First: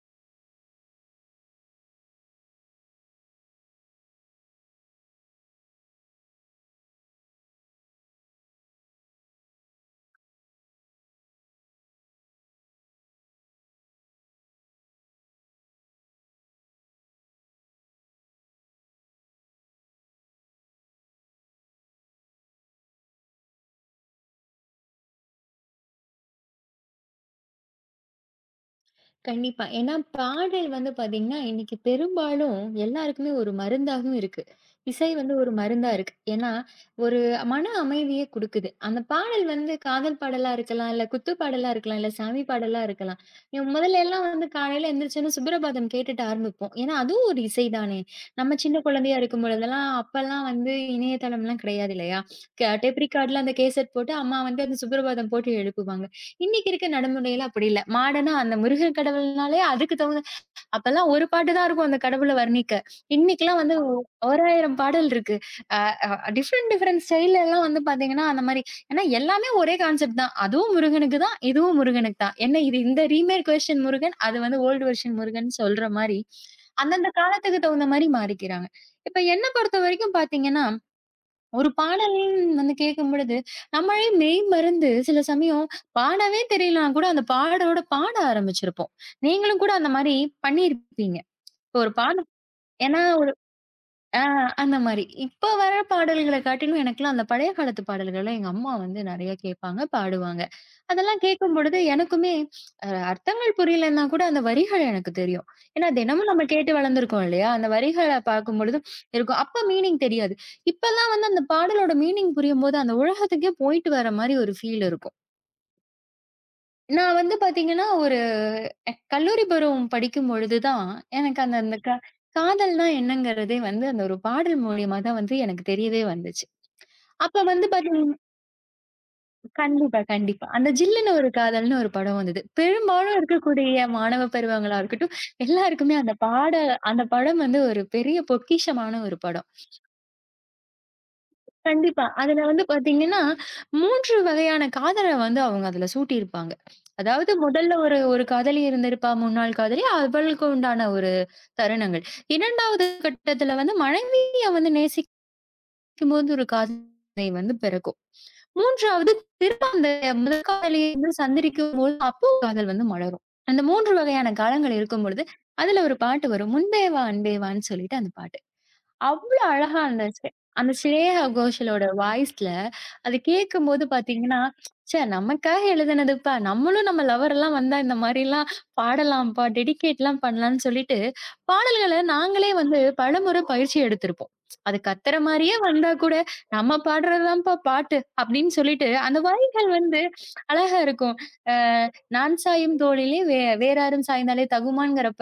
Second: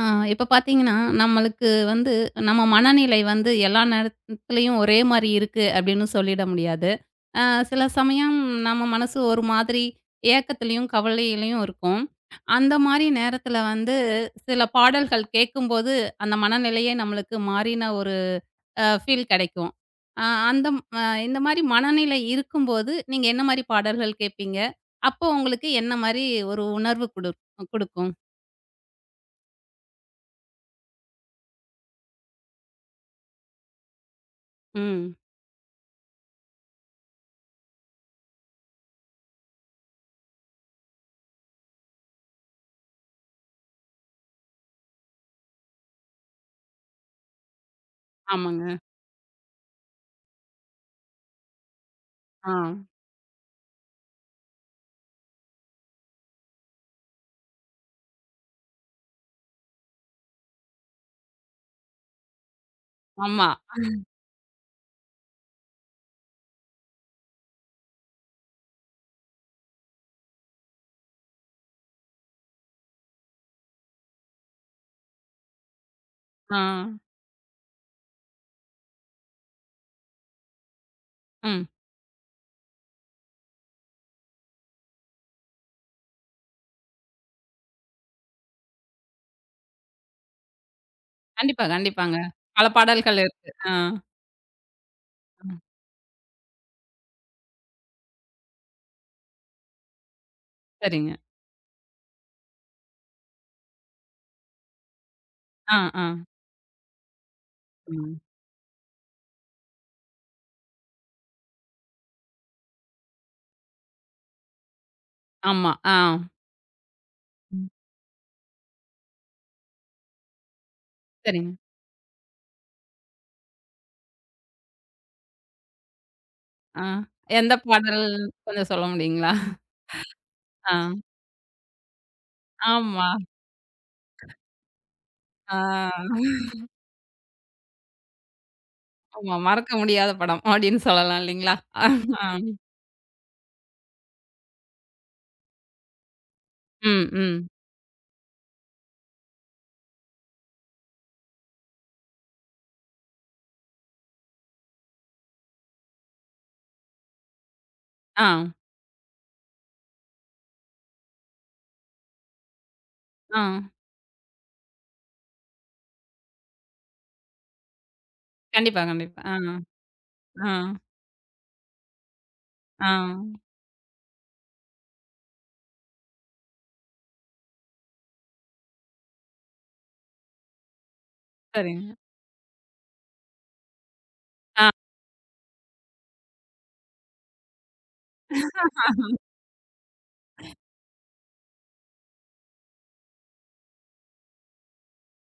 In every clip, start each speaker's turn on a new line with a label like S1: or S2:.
S1: ஆ. இப்ப பார்த்தீங்கன்னா, நம்மளுக்கு வந்து நம்ம மனநிலை வந்து எல்லா நேரத்துலயும் ஒரே மாரி இருக்கு அப்படின்னு சொல்லிட முடியாது. அ சில சமயம் நம்ம மனசு ஒரு மாதிரி ஏக்கத்திலயும், கவலையிலயும் இருக்கும். அந்த மாரி நேரத்துல வந்து சில பாடல்கள் கேட்கும்போது, அந்த மனநிலையே நம்மளுக்கு மாறின ஒரு ஃபீல் கெடைக்கும். அ அந்த அ இந்த மாரி மனநிலை இருக்கும்போது, நீங்க என்ன மாரி பாடல்கள் கேட்பீங்க? அப்போ உங்களுக்கு என்ன மாரி ஒரு உணர்வு குடுக்கும்?
S2: கண்டிப்பா. ஏன்னா பாடல் வந்து பாத்தீங்கன்னா, இன்னைக்கு பெரும்பாலும் எல்லாருக்குமே ஒரு மருந்தாகவும் இருக்கு. இசை
S1: ம்.
S2: வந்து ஒரு மருந்தா இருக்கு. ஏன்னா, ஒரு மன அமைதிய குடுக்குது. அந்த பாடல் வந்து காதல் பாடலா இருக்கலாம், இல்ல குத்து பாடலா இருக்கலாம், இல்ல சாமி பாடலா இருக்கலாம். இவ் முதல்ல எல்லாம் வந்து காலையில எந்திரிச்சோனே சுப்ரபாதம் கேட்டுட்டு ஆரம்பிப்போம். ஏன்னா, அதுவும் ஒரு இசை தானே! நம்ம
S1: ஆமாங்க.
S2: சின்ன குழந்தையா இருக்கும்பொழுதெல்லாம் அப்பல்லாம் வந்து இணையதளம்லாம் கிடையாது இல்லையா?
S1: ஆ.
S2: க டேப் ரிக்கார்ட்ல அந்த கேசட் போட்டு அம்மா வந்து அந்த சுப்ரபாதம் போட்டு எழுப்புவாங்க. இன்னைக்கு இருக்க நடைமுறையில அப்படி இல்ல. மாடனா அந்த முருகன் கடவுள்னாலே அதுக்கு தகுந்த அப்பல்லாம் ஒரு பாட்டு தான் இருக்கும் அந்த கடவுள வர்ணிக்க.
S1: ஆமா.
S2: இன்னைக்கெல்லாம் வந்து ஆமா. ஓராயிரம் பாடல் இருக்கு. அ அ டிஃபரெண்ட் டிஃபரெண்ட் ஸ்டைல்ல எல்லாம் வந்து பார்த்தீங்கன்னா, அந்த மாரி ஏன்னா எல்லாமே ஒரே கான்செப்ட் தான். அதுவும் முருகனுக்கு தான், இதுவும் முருகனுக்கு தான். என்ன இது இந்த ரீமேக் வெர்ஷன் முருகன், அது வந்து ஓல்டு வெர்ஷன் முருகன் சொல்ற மாரி,
S1: ஆ.
S2: அந்தந்த காலத்துக்கு தகுந்த மாரி மாறிக்கிறாங்க. இப்ப என்ன பொறுத்தவரைக்கும் பார்த்தீங்கன்னா
S1: ம்.
S2: ஒரு பாடல்ன்னு வந்து கேட்கும்பொழுது, நம்மளே மெய்மறந்து சில சமயம் பாடவே தெரியலனா கூட அந்த பாடலோட பாட ஆரம்பிச்சிருப்போம். நீங்களும் கூட அந்த மாரி பண்ணியிருப்பீங்க.
S1: கண்டிப்பா,
S2: இப்போ ஒரு
S1: கண்டிப்பாங்க.
S2: பாடல்
S1: பல
S2: ஏன்னா
S1: பாடல்கள் இருக்கு. ஆ.
S2: ஆ அந்த மாரி. இப்ப
S1: ம்.
S2: வர பாடல்கள காட்டிலும் எனக்கெல்லாம் அந்த பழைய காலத்து பாடல்கள்லாம் எங்க அம்மா வந்து நெறைய கேட்பாங்க, பாடுவாங்க.
S1: சரிங்க.
S2: அதெல்லாம் கேட்கும்பொழுது எனக்குமே அர்த்தங்கள் புரியலன்னா கூட அந்த வரிகள் எனக்கு தெரியும்.
S1: ஆ,
S2: ஏன்னா
S1: ஆ.
S2: தினமும் நம்ம கேட்டு வளர்ந்துருக்கோம் இல்லையா? அந்த வரிகள
S1: ம்.
S2: பார்க்கும்பொழுது இருக்கும். அப்ப மீனிங் தெரியாது. இப்பலாம் வந்து அந்த பாடலோட மீனிங் புரியும்போது அந்த உலகத்துக்கே போயிட்டு வர மாரி ஒரு ஃபீல் இருக்கும்.
S1: ஆமா. ஆ.
S2: நான் வந்து
S1: ம்.
S2: பார்த்தீங்கன்னா, ஒரு கல்லூரி பருவம் படிக்கும்பொழுது தான், எனக்கு
S1: சரிங்க.
S2: அந்த அந்த க காதல்னா என்னங்கிறதே வந்து அந்த ஒரு பாடல் மூலியமா தான் வந்து எனக்கு தெரியவே வந்துச்சு.
S1: ஆ.
S2: அப்ப
S1: எந்த
S2: வந்து
S1: பாடல் கொஞ்சம் சொல்ல முடியுங்களா?
S2: கண்டிப்பா, கண்டிப்பா. அந்த
S1: ஆ.
S2: "ஜில்லுனு ஒரு காதல்னு" ஒரு படம் வந்தது.
S1: ஆமா.
S2: பெரும்பாலும் இருக்கக்கூடிய மாணவ பருவங்களா இருக்கட்டும்,
S1: ஆ.
S2: எல்லாருக்குமே அந்த பாட அந்த படம் வந்து ஒரு பெரிய பொக்கிஷமான ஒரு
S1: ஆமா.
S2: படம்.
S1: மறக்க முடியாத படம் அப்படின்னு சொல்லலாம் இல்லைங்களா? ஆ.
S2: கண்டிப்பா. அதுல வந்து பாத்தீங்கன்னா, 3 வகையான காதல வந்து அவங்க அதுல சூட்டியிருப்பாங்க.
S1: ம்,
S2: அதாவது
S1: ம்.
S2: முதல்ல ஒரு ஒரு காதலி இருந்திருப்பா, முன்னாள் காதலி. அவளுக்கு உண்டான ஒரு தருணங்கள். 2வது கட்டத்துல வந்து மனைவிய வந்து நேசிக்கும்போது ஒரு காதலை வந்து பிறக்கும்.
S1: ஆ,
S2: 3வது திரும்ப அந்த முதல் காதலிய வந்து சந்திரிக்கும்போது, அப்போ காதல் வந்து மலரும்.
S1: ஆ.
S2: அந்த 3 வகையான காலங்கள் இருக்கும் பொழுது, அதுல ஒரு பாட்டு வரும். "முன்பே வா அன்பே வான்னு" சொல்லிட்டு அந்த பாட்டு.
S1: கண்டிப்பா, கண்டிப்பா. ஆ,
S2: அவ்ளோ அழகா இருந்துச்சு.
S1: ஆ,
S2: அந்த ஸ்ரேயா கோஷலோட வாய்ஸ்ல
S1: ஆ.
S2: அது கேட்கும்போது பார்த்தீங்கன்னா, ச்சே! நமக்காக எழுதினதுப்பா. நம்மளும் நம்ம லவர்லாம் வந்தா இந்த மாரிலாம் பாடலாம்ப்பா, டெடிகேட்லாம் பண்ணலான்னு சொல்லிட்டு,
S1: சரிங்க.
S2: பாடல்கள நாங்களே வந்து பலமுறை பயிற்சி எடுத்திருப்போம்.
S1: ஆ,
S2: அது கத்துற மாரியே வந்தா கூட, நம்ம பாடுறது தான்ப்பா பாட்டு அப்படின்னு சொல்லிட்டு, அந்த வரிகள் வந்து அழகா இருக்கும். அ நான் சாயும் தோளிலே வேறாரும் சாய்ந்தாலே தகுமான்ங்கிறப்ப,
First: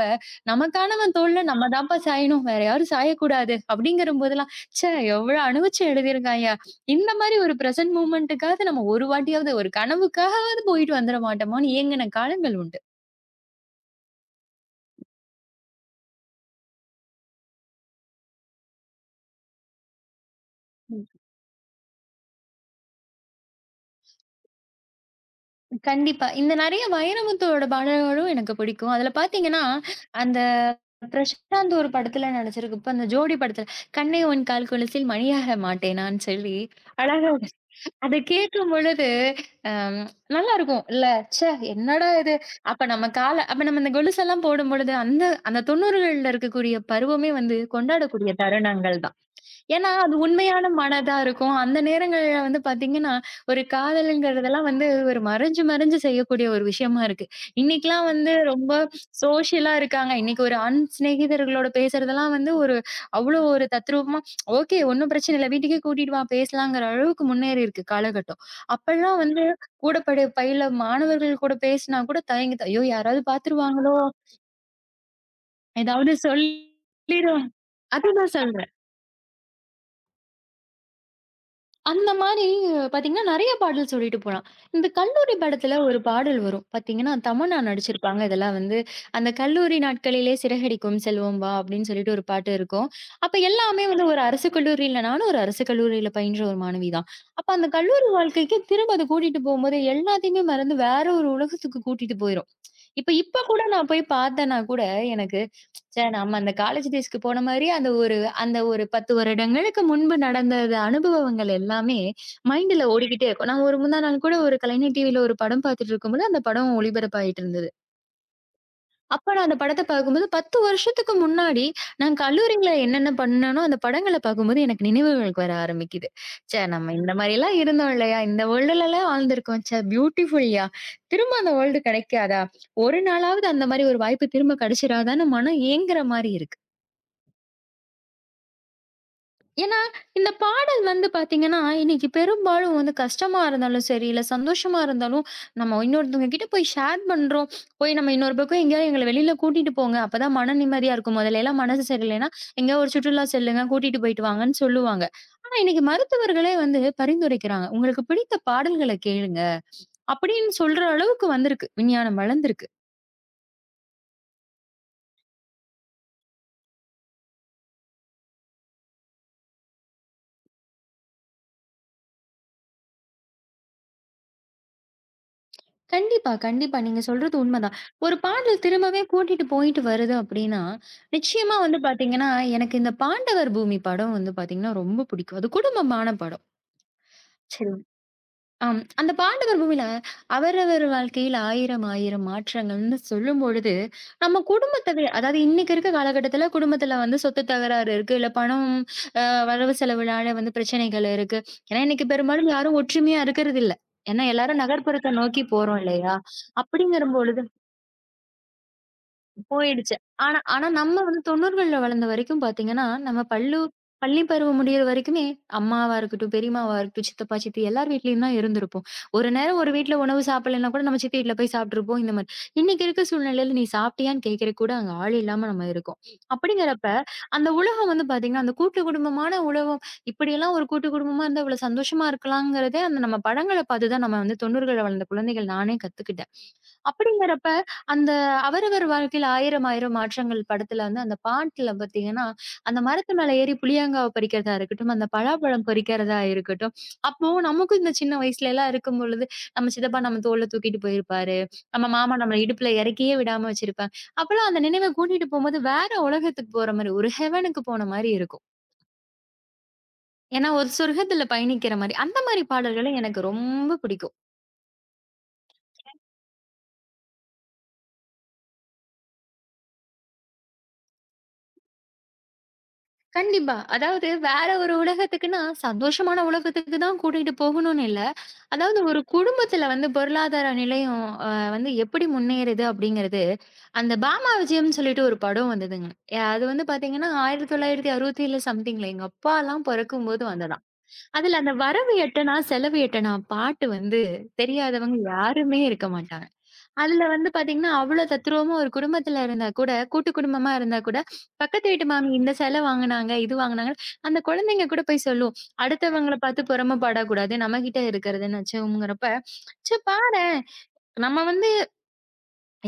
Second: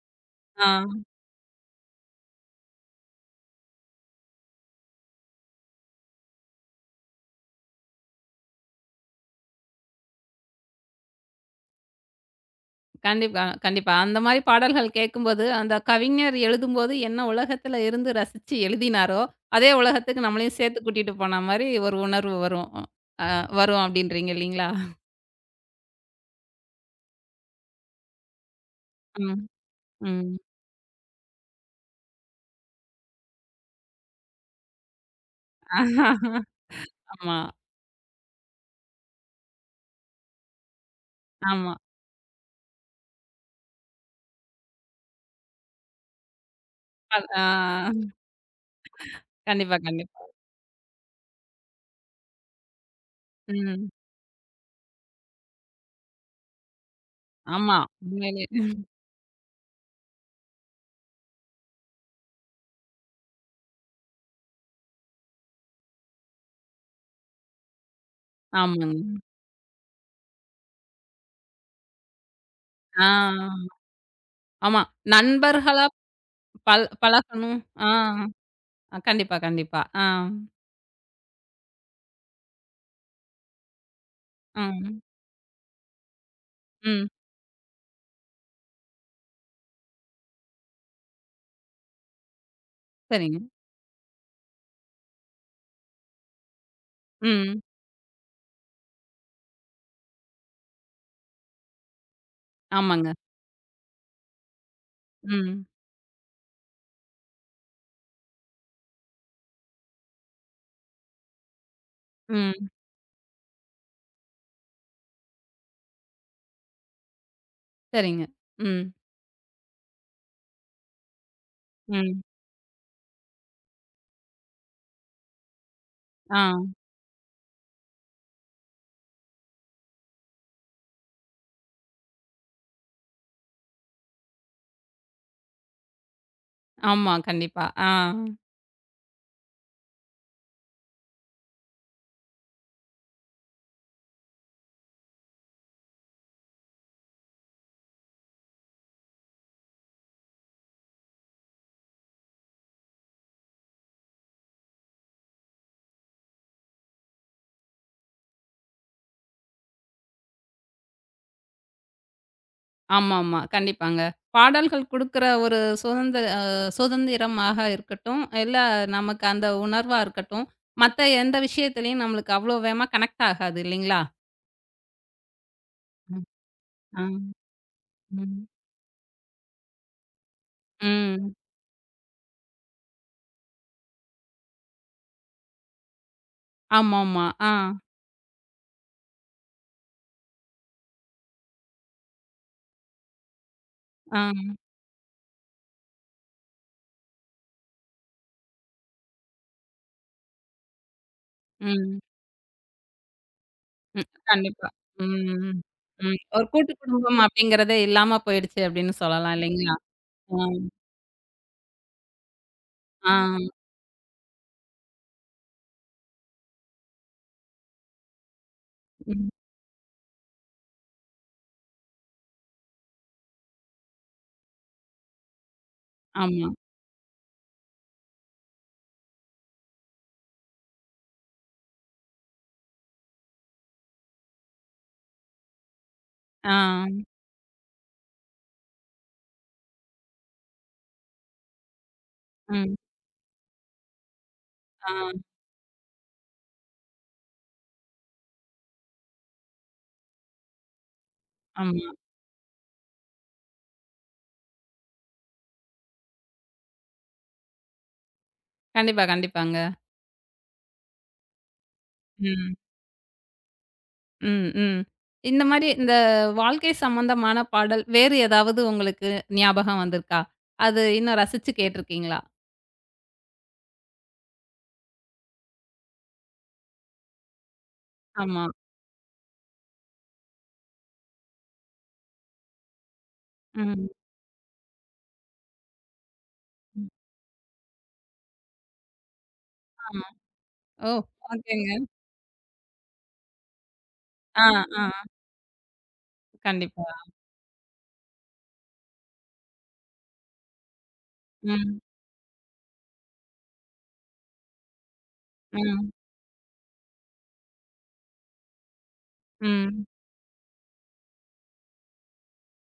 S1: ஆ.
S2: நமக்கானவன் தோள்ல நம்ம தான்ப்பா சாயணும். வேற யாரும் சாயக்கூடாது அப்படிங்கிற போதெல்லாம், ச்சே! எவ்வளோ அனுபவிச்சு எழுதியிருக்காய்யா! இந்த மாரி ஒரு பிரசன்ட் மூவ்மெண்ட்டுக்காவது நம்ம ஒரு வாட்டியாவது, ஒரு கனவுக்காகவாவது போயிட்டு வந்துர மாட்டோமான்னு ஏங்குன காலங்கள் உண்டு.
S1: கண்டிப்பா, கண்டிப்பா. அந்த மாரி பாடல்கள் கேட்கும்போது, அந்த கவிஞர் எழுதும்போது என்ன உலகத்துல இருந்து ரசிச்சு எழுதினாரோ, அதே உலகத்துக்கு நம்மளையும் சேர்த்து கூட்டிட்டு போன மாரி ஒரு உணர்வு வரும். அ வரும் அப்டின்றீங்க இல்லீங்களா?
S2: கண்டிப்பா. இந்த நெறைய வைரமுத்துவோட பாடல்களும் எனக்கு பிடிக்கும். அதுல
S1: ம்,
S2: பாத்தீங்கன்னா,
S1: ம்.
S2: அந்த பிரசாந்த் ஒரு படத்துல நடிச்சிருக்கு. இப்ப அந்த ஜோடி படத்துல, "கண்ணே உன் கால் கொலுசில் மணியாக மாட்டேனான்னு" சொல்லி அழகா
S1: ஆமா,
S2: அத கேட்கும்பொழுது, அம் நல்லாருக்கும். இல்ல, "ச்சே!
S1: ஆமா.
S2: என்னடா இது?" அப்ப நம்ம கால அப்ப நம்ம இந்த கொலுசெல்லாம் போடும்பொழுது, அந்த அந்த 90கள்ல இருக்கக்கூடிய
S1: அது
S2: பருவமே
S1: ஆ
S2: வந்து கொண்டாடக்கூடிய தருணங்கள் தான்.
S1: கண்டிப்பா,
S2: ஏன்னா, அது
S1: கண்டிப்பா.
S2: உண்மையான மனதா இருக்கும். அந்த நேரங்கள்ல வந்து பார்த்தீங்கன்னா, ஒரு
S1: ம்.
S2: காதல்ங்கிறதெல்லாம் வந்து ஒரு மறைஞ்சு, மறைஞ்சு செய்யக்கூடிய ஒரு விஷயமா இருக்கு.
S1: ஆமா.
S2: இன்னைக்கெல்லாம் வந்து
S1: உண்மையிலே.
S2: ரொம்ப சோஷியலா இருக்காங்க. இன்னைக்கு ஒரு ஆண் சிநேகிதர்களோட பேசுறதெல்லாம் வந்து ஒரு அவ்ளோ ஒரு தத்ரூபமா, ஓகே ஒண்ணும் பிரச்சனை இல்ல. வீட்டுக்கே கூட்டிட்டு வா பேசலாங்கிற அளவுக்கு முன்னேறி இருக்கு காலகட்டம்.
S1: ஆமாங்க.
S2: அப்பல்லாம் வந்து கூட படு பயில மாணவர்கள் கூட பேசினா கூட தயங்கி ஐயோ!
S1: ஆ
S2: யாராவது பார்த்துருவாங்களோ?
S1: ஆமா. நண்பர்களா
S2: ஏதாவது
S1: பழ
S2: சொல்லிருவா
S1: பழகணும். ஆ
S2: அதுதான் சொல்றேன்.
S1: ஆ, கண்டிப்பா, கண்டிப்பா. ஆ,
S2: அந்த மாரி பாத்தீங்கன்னா, நெறைய பாடல் சொல்லிட்டு போலாம். இந்த
S1: ம்,
S2: கல்லூரி படத்துல ஒரு பாடல் வரும்.
S1: ம்.
S2: பாத்தீங்கன்னா, தமன்னா நடிச்சிருப்பாங்க. இதெல்லாம் வந்து அந்த கல்லூரி நாட்களிலே சிறகடிக்கும் செல்வம் வா! அப்படின்னு சொல்லிட்டு ஒரு பாட்டு இருக்கும். அப்ப
S1: சரிங்க.
S2: எல்லாமே வந்து ஒரு அரசு கல்லூரியில நானும் ஒரு அரசு கல்லூரியில பயின்ற ஒரு மாணவி தான். அப்ப
S1: ம்.
S2: அந்த கல்லூரி வாழ்க்கைக்கு திரும்ப அத கூட்டிட்டு போம்போது, எல்லாத்தையுமே மறந்து வேற ஒரு உலகத்துக்கு கூட்டிட்டு போயிரும்.
S1: ஆமாங்க.
S2: இப்ப இப்ப கூட நான் போய் பார்த்தேன்னா கூட, எனக்கு
S1: ம்,
S2: ச்சே! நம்ம அந்த காலேஜ் டேஸ்க்கு போன மாரியே அந்த ஒரு 10 வருடங்களுக்கு முன்பு நடந்தது அனுபவங்கள் எல்லாமே
S1: ம்.
S2: மைண்டுல ஓடிக்கிட்டே இருக்கும். நான் ஒரு முந்தா நாள் கூட ஒரு கலைஞர் டிவில ஒரு படம் பார்த்துட்டு இருக்கும்போது, அந்த படம் ஒளிபரப்பாயிட்டு இருந்தது.
S1: சரிங்க. ம்.
S2: அப்ப நான் அந்த படத்த பார்க்கும்போது 10 வருஷத்துக்கு முன்னாடி, நான்
S1: ம்.
S2: கல்லூரியில என்னென்ன பண்ணேனோ அந்த படங்கள பார்க்கும்போது எனக்கு நினைவுகளுக்கு வர ஆரம்பிக்குது. ச்சே!
S1: ஆ.
S2: நம்ம இந்த மாரிலாம் இருந்தோம் இல்லையா? இந்த வேர்ல்டுலலாம் வாழ்ந்திருக்கோம். ச்சே! பியூட்டிஃபுல்யா! திரும்ப அந்த வேர்ல்டு கிடைக்காதா? ஒரு நாளாவது அந்த மாரி ஒரு வாய்ப்பு திரும்ப கிடைச்சிராதான்னு மனம் ஏங்குற மாரி இருக்கு.
S1: ஆமா. கண்டிப்பா. ஆ.
S2: ஏன்னா, இந்த பாடல் வந்து பார்த்தீங்கன்னா, இன்னைக்கு பெரும்பாலும் வந்து கஷ்டமா இருந்தாலும் சரி, இல்ல சந்தோஷமா இருந்தாலும், நம்ம இன்னொருத்தவங்க கிட்ட போய் ஷேர் பண்றோம். போய் நம்ம இன்னொரு பக்கம் எங்கேயாவது எங்கள வெளியில கூட்டிட்டு போங்க. அப்பதான் மன நிம்மதியா இருக்கும். முதலல்லாம் மனசு சரியில்லைன்னா, எங்கேயாவது ஒரு சுற்றுலா செல்லுங்க, கூட்டிட்டு போயிட்டு வாங்கன்னு சொல்லுவாங்க. ஆனா, இன்னைக்கு மருத்துவர்களே வந்து பரிந்துரைக்கிறாங்க. உங்களுக்கு பிடித்த பாடல்கள கேளுங்க. அப்படின்னு சொல்ற அளவுக்கு வந்திருக்கு. விஞ்ஞானம் வளர்ந்திருக்கு.
S1: ஆமாமா. கண்டிப்பாங்க. பாடல்கள் குடுக்குற ஒரு சுதந்திர அ சுதந்திரமாக இருக்கட்டும், இல்ல நமக்கு அந்த உணர்வா இருக்கட்டும், மத்த எந்த விஷயத்துலயும் நம்மளுக்கு அவ்ளோ வேகமா கனெக்ட் ஆகாது இல்லைங்களா? ம்.
S2: கண்டிப்பா, கண்டிப்பா. நீங்க
S1: ஆ.
S2: சொல்றது உண்மதான். ஒரு
S1: ம்.
S2: பாடல் திரும்பவே கூட்டிட்டு போயிட்டு வருது அப்டின்னா,
S1: ம்.
S2: நிச்சயமா வந்து பாத்தீங்கன்னா, எனக்கு இந்த பாண்டவர் பூமி படம் வந்து பாத்தீங்கன்னா ரொம்ப பிடிக்கும். அது குடும்பமான படம்.
S1: ஆமாமா. ஆ.
S2: சரி. ஆம். அந்த பாண்டவர் பூமியில அவரவர் வாழ்க்கையில ஆயிரம் ஆயிரம் மாற்றங்கள்னு சொல்லும்பொழுது,
S1: ஆ.
S2: நம்ம குடும்பத்தவே அதாவது இன்னைக்கு இருக்க காலகட்டத்துல குடும்பத்துல வந்து சொத்து தகராறு இருக்கு. இல்ல பணம் அ வரவு செலவுனால வந்து பிரச்சனைகள் இருக்கு. ஏன்னா
S1: ம்.
S2: இன்னைக்கு பெரும்பாலும் யாரும் ஒற்றுமையா இருக்கிறது இல்ல.
S1: ம்.
S2: ஏன்னா எல்லாரும்
S1: கண்டிப்பா.
S2: நகர்ப்புறத்த நோக்கி
S1: ம்.
S2: போறோம் இல்லையா?
S1: ம். ஒரு கூட்டு
S2: அப்படிங்கிற
S1: குடும்பம்
S2: பொழுது
S1: அப்படிங்கிறதே இல்லாம போயிடுச்சு அப்படின்னு சொல்லலாம் இல்லைங்களா?
S2: போயிடுச்சு.
S1: ஆ.
S2: ஆனா ஆனா நம்ம வந்து 90கள்ல வளர்ந்த வரைக்கும் பார்த்தீங்கன்னா,
S1: ஆ.
S2: நம்ம பள்ளி பருவம் முடியிற வரைக்குமே அம்மாவா இருக்கட்டும், பெரியம்மாவா இருக்கட்டும், சித்தப்பா, சித்தி எல்லார் வீட்லயும் தான் இருந்திருப்போம். ஒரு
S1: ம்.
S2: நேரம் ஒரு வீட்ல உணவு சாப்பிடலன்னா கூட நம்ம சித்தி வீட்ல போய் சாப்பிட்டுருப்போம் இந்த மாரி. இன்னைக்கு இருக்க சூழ்நிலையில நீ சாப்பிட்டியான்னு கேட்கறக்கு கூட அங்க ஆள் இல்லாம நம்ம இருக்கோம்.
S1: ஆமா.
S2: அப்படிங்கிறப்ப அந்த உலகம் வந்து பார்த்தீங்கன்னா, அந்த கூட்டு குடும்பமான உலகம் இப்படியெல்லாம் ஒரு கூட்டு குடும்பமா இருந்தா இவ்வளோ சந்தோஷமா இருக்கலாங்கிறதே அந்த நம்ம படங்கள பார்த்து தான் நம்ம வந்து 90கள்ல வளர்ந்த குழந்தைகள் நானே கத்துக்கிட்டேன்.
S1: ஆ.
S2: அப்படிங்கிறப்ப அந்த அவரவர் வாழ்க்கையில ஆயிரம் ஆயிரம் மாற்றங்கள் படத்துல வந்து அந்த பாட்டுல பாத்தீங்கன்னா,
S1: ம்.
S2: அந்த மரத்து மேல ஏறி புளியங்காவ பறிக்கிறதா
S1: ஆ.
S2: இருக்கட்டும், அந்த பலாப்பழம் பறிக்கிறதா இருக்கட்டும், அப்போ நமக்கும் இந்த சின்ன வயசுலலாம் இருக்கும்பொழுது, நம்ம சித்தப்பா நம்ம தோள்ல தூக்கிட்டு போயிருப்பாரு. நம்ம
S1: ஆமா.
S2: மாமா நம்மள இடுப்புல இறக்கியே விடாம வச்சிருப்பாங்க. அப்பலாம் அந்த நினைவ கூட்டிட்டு போம்போது வேற உலகத்துக்கு போற மாரி, ஒரு ஹெவனுக்கு போன மாரி இருக்கும்.
S1: கண்டிப்பா, கண்டிப்பாங்க.
S2: ஏன்னா, ஒரு சொர்க்கத்துல பயணிக்கிற மாரி. அந்த மாரி
S1: ம்.
S2: பாடல்கள் எனக்கு ரொம்ப பிடிக்கும்.
S1: ம், ம். இந்த மாரி இந்த வாழ்க்கை சம்பந்தமான பாடல் வேறு ஏதாவது உங்களுக்கு ஞாபகம் வந்திருக்கா? அது இன்னும் ரசிச்சு கேட்டிருக்கீங்களா?
S2: கண்டிப்பா. அதாவது வேற ஒரு உலகத்துக்குன்னா, சந்தோஷமான உலகத்துக்கு தான் கூட்டிட்டு போகணும்னு இல்ல.
S1: ஆமா.
S2: அதாவது ஒரு குடும்பத்துல வந்து பொருளாதார நிலையும் வந்து எப்படி முன்னேறுது அப்படிங்கிறது,
S1: ம்.
S2: அந்த பாமா விஜயம்னு சொல்லிட்டு ஒரு படம் வந்ததுங்க. அது வந்து
S1: ம்.
S2: பாத்தீங்கன்னா 1967 சம்திங்ல எங்க அப்பாலாம்
S1: ஆமா.
S2: பொறக்கும்போது வந்ததாம்.
S1: ஓ!
S2: அதுல அந்த
S1: ஓகேங்க.
S2: "வரவு எட்டனா, செலவு எட்டனா" பாட்டு வந்து
S1: ஆ, ஆ.
S2: தெரியாதவங்க யாருமே இருக்க மாட்டாங்க.
S1: கண்டிப்பா.
S2: அதுல வந்து பாத்தீங்கன்னா, அவ்ளோ தத்ரூவமா ஒரு குடும்பத்துல இருந்தா கூட, கூட்டு குடும்பமா இருந்தா கூட, பக்கத்து
S1: ம்,
S2: வீட்டு மாமி இந்த சேலை வாங்குனாங்க, இது வாங்குனாங்க. அந்த குழந்தைங்க கூட போய் சொல்லும்.
S1: ம்,
S2: அடுத்தவங்கள பாத்து பொறாம படக்கூடாது. நம்மகிட்ட இருக்கிறதுன்னு வச்சுங்கிறப்ப, "ச்சே
S1: ம்.
S2: பாரேன்! நம்ம வந்து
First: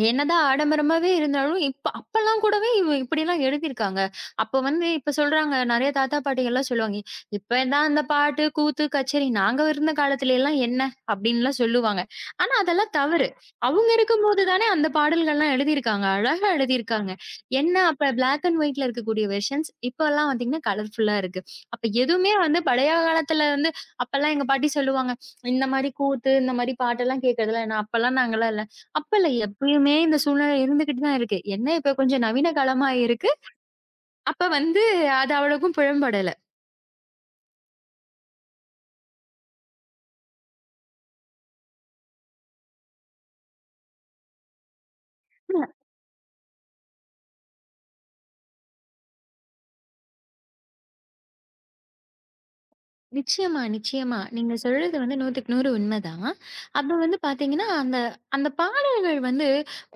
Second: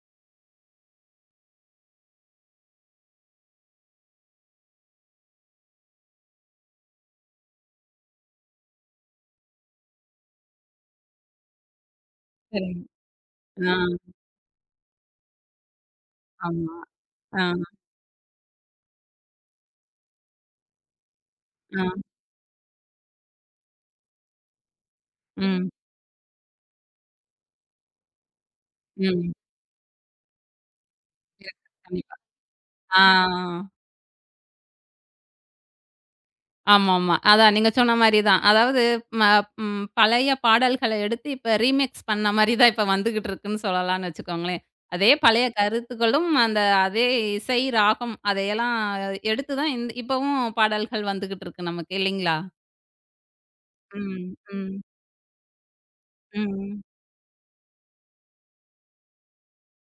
S2: என்னதான் ஆடம்பரமாவே இருந்தாலும், இப்ப அப்பல்லாம் கூடவே இவ இப்படிலாம் எழுதியிருக்காங்க. அப்ப வந்து இப்ப சொல்றாங்க நெறைய தாத்தா பாட்டிகள்லாம் சொல்லுவாங்க, "இப்ப தான் அந்த பாட்டு, கூத்து, கச்சேரி நாங்க இருந்த காலத்துலலாம் என்ன?" அப்படின்லாம் சொல்லுவாங்க. ஆனா
S1: சரிங்க.
S2: அதெல்லாம் தவறு.
S1: ஆ,
S2: அவங்க இருக்கும்போது தானே அந்த பாடல்கள்லாம் எழுதியிருக்காங்க. அழகா
S1: ஆமா.
S2: எழுதியிருக்காங்க.
S1: ஆ,
S2: என்ன அப்ப பிளாக் அண்ட் ஒயிட்ல இருக்கக்கூடிய வெர்ஷன்ஸ், இப்பல்லாம் பார்த்தீங்கன்னா கலர்ஃபுல்லா இருக்கு. அப்ப
S1: ஆ.
S2: எதுவுமே வந்து பழைய காலத்துல வந்து அப்பல்லாம் எங்க பாட்டி சொல்லுவாங்க, "இந்த
S1: ம்,
S2: மாரி கூத்து, இந்த மாரி பாட்டெல்லாம் கேட்கறதுலாம் என்ன? அப்பல்லாம் நாங்கலாம் இல்ல." அப்ப இல்ல.
S1: ம்.
S2: எப்பயுமே இந்த சூழ்நிலை இருந்துகிட்டு தான் இருக்கு.
S1: இருக்கு.
S2: என்ன இப்ப
S1: கண்டிப்பா.
S2: கொஞ்சம் நவீன காலமா
S1: ஆ.
S2: இருக்கு. அப்ப வந்து அது அவ்வளவுக்கும் புலம்படல.
S1: ஆமாமா. அதான் நீங்க சொன்ன மாரி தான். அதாவது ம ம் பழைய பாடல்கள எடுத்து இப்ப ரீமிக்ஸ் பண்ண மாரி தான் இப்ப வந்துகிட்டு இருக்குன்னு சொல்லலாம்ன்னு வச்சுக்கோங்களேன். அதே பழைய
S2: ம்.
S1: கருத்துக்களும், அந்த அதே இசை, ராகம் அதையெல்லாம் எடுத்து தான் இப்பவும் பாடல்கள் வந்துகிட்டு இருக்கு நமக்கு இல்லைங்களா?
S2: நிச்சயமா, நிச்சயமா.
S1: ம்,
S2: நீங்க
S1: ம்,
S2: சொல்றது வந்து 100க்கு 100 உண்மதான்.
S1: ம்,
S2: அப்ப வந்து பார்த்தீங்கன்னா, அந்த அந்த பாடல்கள் வந்து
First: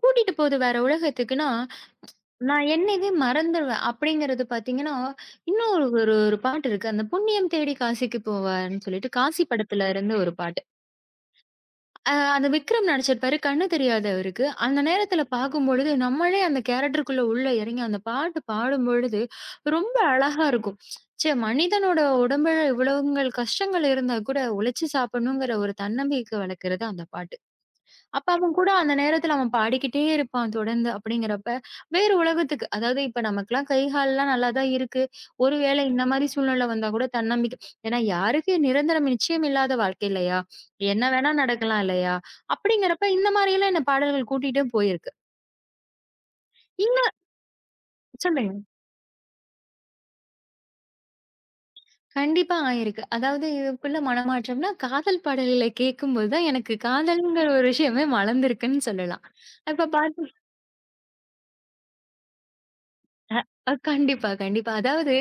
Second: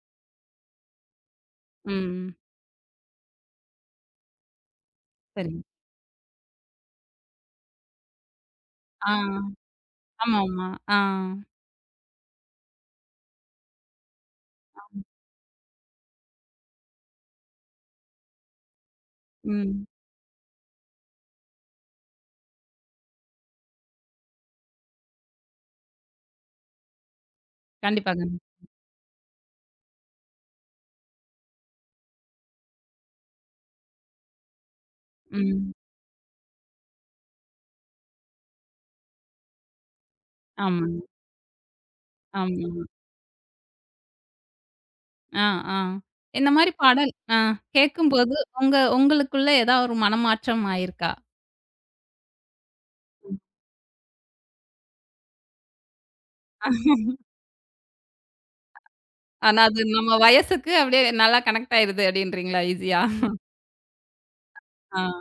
S2: கூட்டிட்டு போது வேற உலகத்துக்குன்னா,
S1: ம்.
S2: நான் என்னையவே மறந்துருவேன். அப்படிங்கிறது பார்த்தீங்கன்னா,
S1: சரிங்க.
S2: இன்னும் ஒரு ஒரு ஒரு பாட்டு இருக்கு. அந்த புண்ணியம் தேடி காசிக்கு போவார்ன்னு சொல்லிட்டு,
S1: ஆ.
S2: காசி படத்துல இருந்து ஒரு பாட்டு.
S1: ஆமாமா. ஆ.
S2: அந்த விக்ரம் நடிச்சிருப்பாரு. கண்ணு தெரியாது அவருக்கு. அந்த நேரத்தில பார்க்கும்பொழுது, நம்மளே அந்த கேரக்டருக்குள்ள உள்ள இறங்கி அந்த பாட்டு பாடும்பொழுது,
S1: ம்.
S2: ரொம்ப அழகா இருக்கும். ச்சே! மனிதனோட உடம்புல இவ்வளவுங்கள் கஷ்டங்கள் இருந்தா கூட, உழைச்சு சாப்பிடணுங்கிற ஒரு தன்னம்பிக்கை வளர்க்கிறது அந்த பாட்டு.
S1: கண்டிப்பாங்க.
S2: அப்ப அவன் கூட அந்த நேரத்துல அவன் பாடிக்கிட்டே இருப்பான் தொடர்ந்து அப்படிங்கிறப்ப, வேறு உலகத்துக்கு அதாவது இப்ப நமக்கெல்லாம் கை, கால்லாம் நல்லா தான் இருக்கு.
S1: ம்.
S2: ஒருவேளை இந்த மாரி சூழ்நிலை வந்தா கூட தன்னம்பிக்கை ஏன்னா யாருக்கு நிரந்தரம் நிச்சயம் இல்லாத வாழ்க்கை இல்லையா?
S1: ஆமாங்க.
S2: என்ன வேணா நடக்கலாம் இல்லையா?
S1: ஆமா.
S2: அப்படிங்கிறப்ப இந்த மாரியெல்லாம் என்ன பாடல்கள் கூட்டிட்டே போயிருக்கு.
S1: ஆ, ஆ. இந்த மாரி
S2: இந்த
S1: பாடல் ஆ கேட்கும்போது,
S2: சொல்லுங்க.
S1: உங்களுக்குள்ள ஏதாவது ஒரு மனமாற்றம் ஆயிருக்கா?
S2: கண்டிப்பா ஆயிருக்கு.
S1: ம்.
S2: அதாவது இதுக்குள்ள மனமாற்றம்னா, காதல் பாடல்களை கேட்கும்போது தான் எனக்கு காதல்ங்கிற ஒரு விஷயமே மலர்ந்திருக்குன்னு சொல்லலாம்.
S1: ஆனா அது
S2: இப்ப
S1: நம்ம
S2: பாத்
S1: வயசுக்கு அப்படியே நல்லா கனெக்ட் ஆயிருது அப்படின்றீங்களா ஈஸியா?
S2: அ அ கண்டிப்பா, கண்டிப்பா.
S1: ஆ,
S2: அதாவது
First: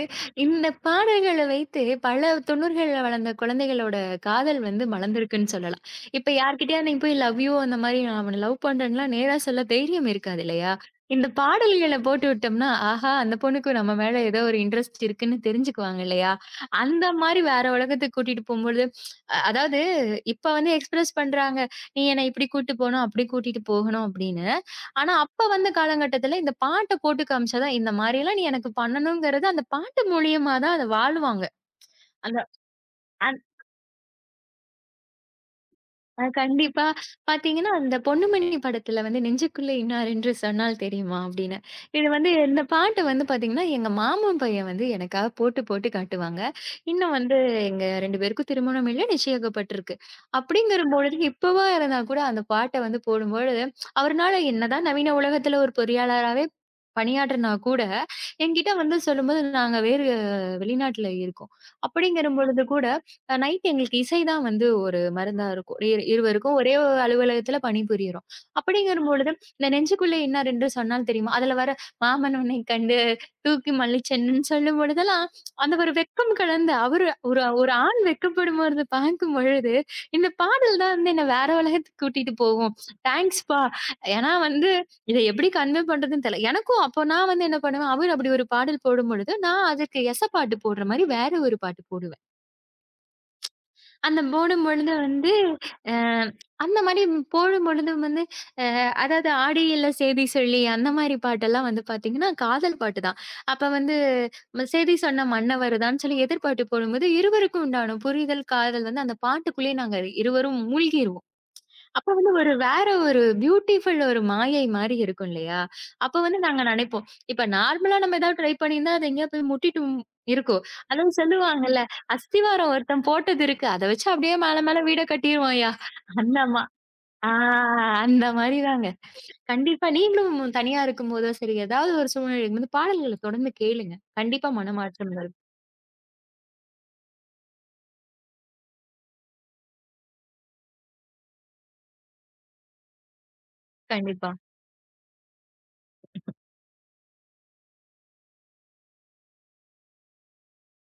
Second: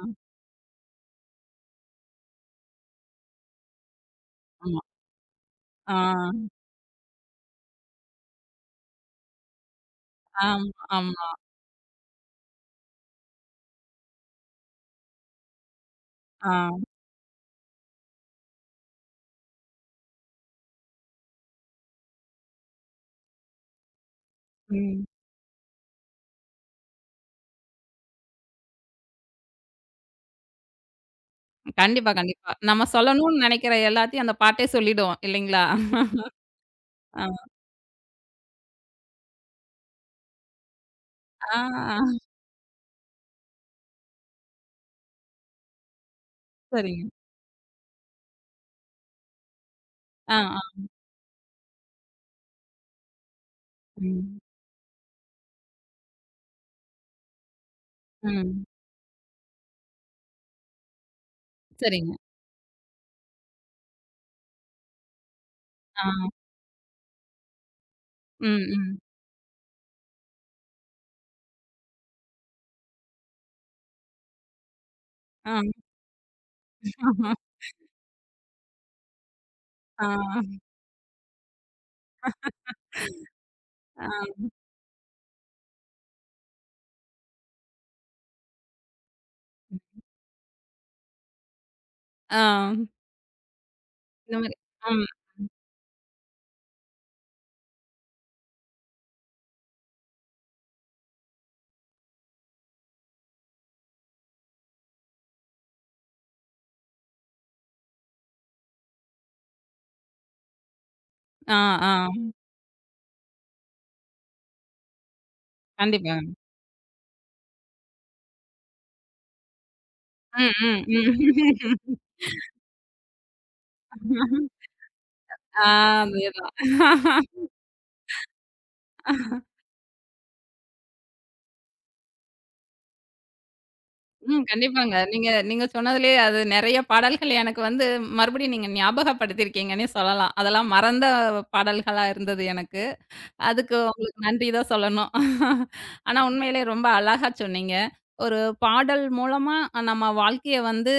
S2: இந்த பாடல்கள வைத்து பல 90கள்ல வளர்ந்த குழந்தைகளோட காதல்
S1: ஆமா.
S2: வந்து மலர்ந்திருக்குன்னு சொல்லலாம்.
S1: ஆ,
S2: இப்ப யார்கிட்டயாவது நீங்க போய் லவ் யூ அந்த மாரி நான் அவன லவ் பண்றேன்லாம் நேரா சொல்ல தைரியம் இருக்காது இல்லையா?
S1: ஆமா, ஆமா.
S2: இந்த பாடல்கள போட்டு விட்டோம்னா, ஆஹா! அந்த பொண்ணுக்கு நம்ம மேல ஏதோ ஒரு இன்ட்ரெஸ்ட் இருக்குன்னு தெரிஞ்சுக்குவாங்க இல்லையா?
S1: ஆ,
S2: அந்த மாரி வேற உலகத்துக்கு கூட்டிட்டு போம்பொழுது, அதாவது இப்ப வந்து எக்ஸ்பிரஸ் பண்றாங்க. நீ என்ன இப்படி கூட்டு போணும், அப்படி கூட்டிட்டு போகணும் அப்படின்னு.
S1: ம்.
S2: ஆனா, அப்ப வந்த காலகட்டத்துல இந்த பாட்ட போட்டு காமிச்சா தான், இந்த மாரியெல்லாம் நீ எனக்கு பண்ணணுங்கிறது அந்த பாட்டு மூலியமா தான் அத வாழ்வாங்க.
S1: கண்டிப்பா,
S2: அந்த
S1: கண்டிப்பா. நம்ம சொல்லணும்னு நெனைக்கிற எல்லாத்தையும் அந்த பாட்டே சொல்லிடும் இல்லைங்களா?
S2: அ கண்டிப்பா.
S1: ஆ,
S2: பாத்தீங்கன்னா, அந்த பொன்னிமணி படத்துல வந்து "நெஞ்சுக்குள்ளே இன்னார் என்று சொன்னால் தெரியுமா?" அப்படின்னு.
S1: ஆ,
S2: இது வந்து இந்த பாட்டு வந்து பாத்தீங்கன்னா, எங்க மாமன் பையன் வந்து எனக்காக போட்டு போட்டு காட்டுவாங்க.
S1: சரிங்க.
S2: இன்னும் வந்து எங்க 2 பேருக்கும் திருமணம் இல்ல, நிச்சயிக்கப்பட்டிருக்கு.
S1: ஆ, ஆ.
S2: அப்படிங்கிறபொழுது இப்பவா இருந்தா கூட அந்த பாட்ட வந்து போடும்பொழுது,
S1: ம்,
S2: அவருனால என்னதான் நவீன உலகத்துல ஒரு பொறியாளராவே பணியாற்றினா கூட,
S1: ம்.
S2: என்கிட்ட வந்து சொல்லும்போது, நாங்க வேறு வெளிநாட்டுல இருக்கோம்.
S1: சரிங்க.
S2: அப்படிங்கிறபொழுது கூட நைட் எங்களுக்கு இசை தான் வந்து ஒரு மருந்தா இருக்கும்.
S1: ஆ,
S2: இருவருக்கும் ஒரே ஒரு அலுவலகத்துல பணிபுரியிறோம்.
S1: ம், ம்.
S2: அப்படிங்கிறபொழுது, இந்த நெஞ்சுக்குள்ளே என்ன 2 சொன்னால் தெரியுமா? அதுல வர "மாமன் உன்னைக் கண்டு தூக்கி மல்லிச்சென்னுன்னு" சொல்லும் பொழுதெல்லாம்,
S1: ஆ,
S2: அந்த ஒரு வெட்கம் கலந்த அவரு ஒரு ஒரு ஆண் வெட்கப்படும்போது பார்க்கும் பொழுது,
S1: ஆ,
S2: இந்த பாடல் தான் வந்து என்ன வேற உலகத்துக்கு கூட்டிட்டு போகும். தேங்க்ஸ்ப்பா.
S1: ஆ.
S2: ஏன்னா வந்து இத எப்படி கன்வே பண்றதுன்னு தெரியல. எனக்கும் அப்போ நான் வந்து என்ன பண்ணுவேன், அவர் அப்படி ஒரு பாடல் போடும்பொழுது, நான் அதுக்கு எச பாட்டு போடுற மாரி வேற ஒரு பாட்டு போடுவேன்.
S1: ஆ,
S2: அந்த
S1: இந்த மாரி.
S2: போடும்பொழுது
S1: ம்.
S2: வந்து அ அந்த மாரி போடும்பொழுது வந்து அ அதாவது ஆடியில சேதி சொல்லி அந்த மாரி பாட்டெல்லாம் வந்து பார்த்தீங்கன்னா, காதல் பாட்டு தான். அப்ப வந்து "சேதி சொன்ன மன்னவருதான்" சொல்லி எதிர்பாட்டு போடும்போது, இருவருக்கும் உண்டான புரிதல், காதல் வந்து அந்த பாட்டுக்குள்ளேயே நாங்க இருவரும் மூழ்கிருவோம்.
S1: ஆ, ஆ.
S2: அப்ப வந்து ஒரு வேற ஒரு பியூட்டிஃபுல் ஒரு மாயை மாரி இருக்கும் இல்லையா? அப்ப
S1: கண்டிப்பா.
S2: வந்து நாங்க நெனைப்போம். இப்ப நார்மலா நம்ம ஏதாவது ட்ரை பண்ணியிருந்தா, அது எங்கேயோ போய் முட்டிட்டும் இருக்கும்.
S1: ம், ம்,
S2: அதுவும்
S1: ம்.
S2: சொல்லுவாங்கல்ல, "அஸ்திவாரம் ஒருத்தன் போட்டது இருக்கு. அத வச்சு அப்படியே மேல மேல வீட
S1: ஆ
S2: கட்டிருவான்யா." அந்த
S1: அதேதான்.
S2: மா ஆ அந்த மாரி தாங்க. கண்டிப்பா நீங்களும் தனியா இருக்கும்போதோ சரி, ஏதாவது ஒரு சூழ்நிலை இருக்கும்போது பாடல்கள தொடர்ந்து கேளுங்க.
S1: ம்.
S2: கண்டிப்பா
S1: கண்டிப்பாங்க.
S2: மனமாற்றம்
S1: நீங்க
S2: வரும்.
S1: நீங்க சொன்னதுலயே அது நெறைய பாடல்கள் எனக்கு வந்து மறுபடியும் நீங்க ஞாபகப்படுத்தியிருக்கீங்கன்னே சொல்லலாம். அதெல்லாம் மறந்த பாடல்களா இருந்தது எனக்கு. அதுக்கு உங்களுக்கு
S2: கண்டிப்பா.
S1: நன்றி தான் சொல்லணும். ஆனா உண்மையிலே ரொம்ப அழகா சொன்னீங்க. ஒரு பாடல் மூலமா நம்ம வாழ்க்கைய வந்து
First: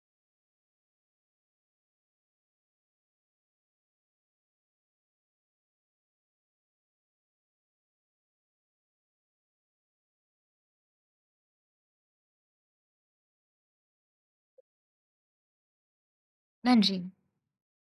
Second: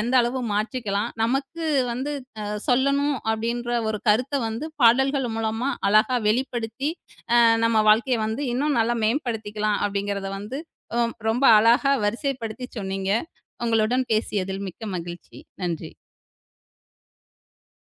S1: எந்த அளவு மாற்றிக்கலாம். நமக்கு வந்து சொல்லணும் அப்படின்ற ஒரு கருத்த வந்து பாடல்கள் மூலமா அழகா வெளிப்படுத்தி, அ நம்ம வாழ்க்கைய வந்து இன்னும் நல்லா மேம்படுத்திக்கலாம் அப்படிங்கிறத வந்து அ ரொம்ப அழகா வரிசைப்படுத்தி சொன்னீங்க. உங்களுடன் பேசியதில் மிக்க மகிழ்ச்சி. நன்றி.
S2: நன்றி.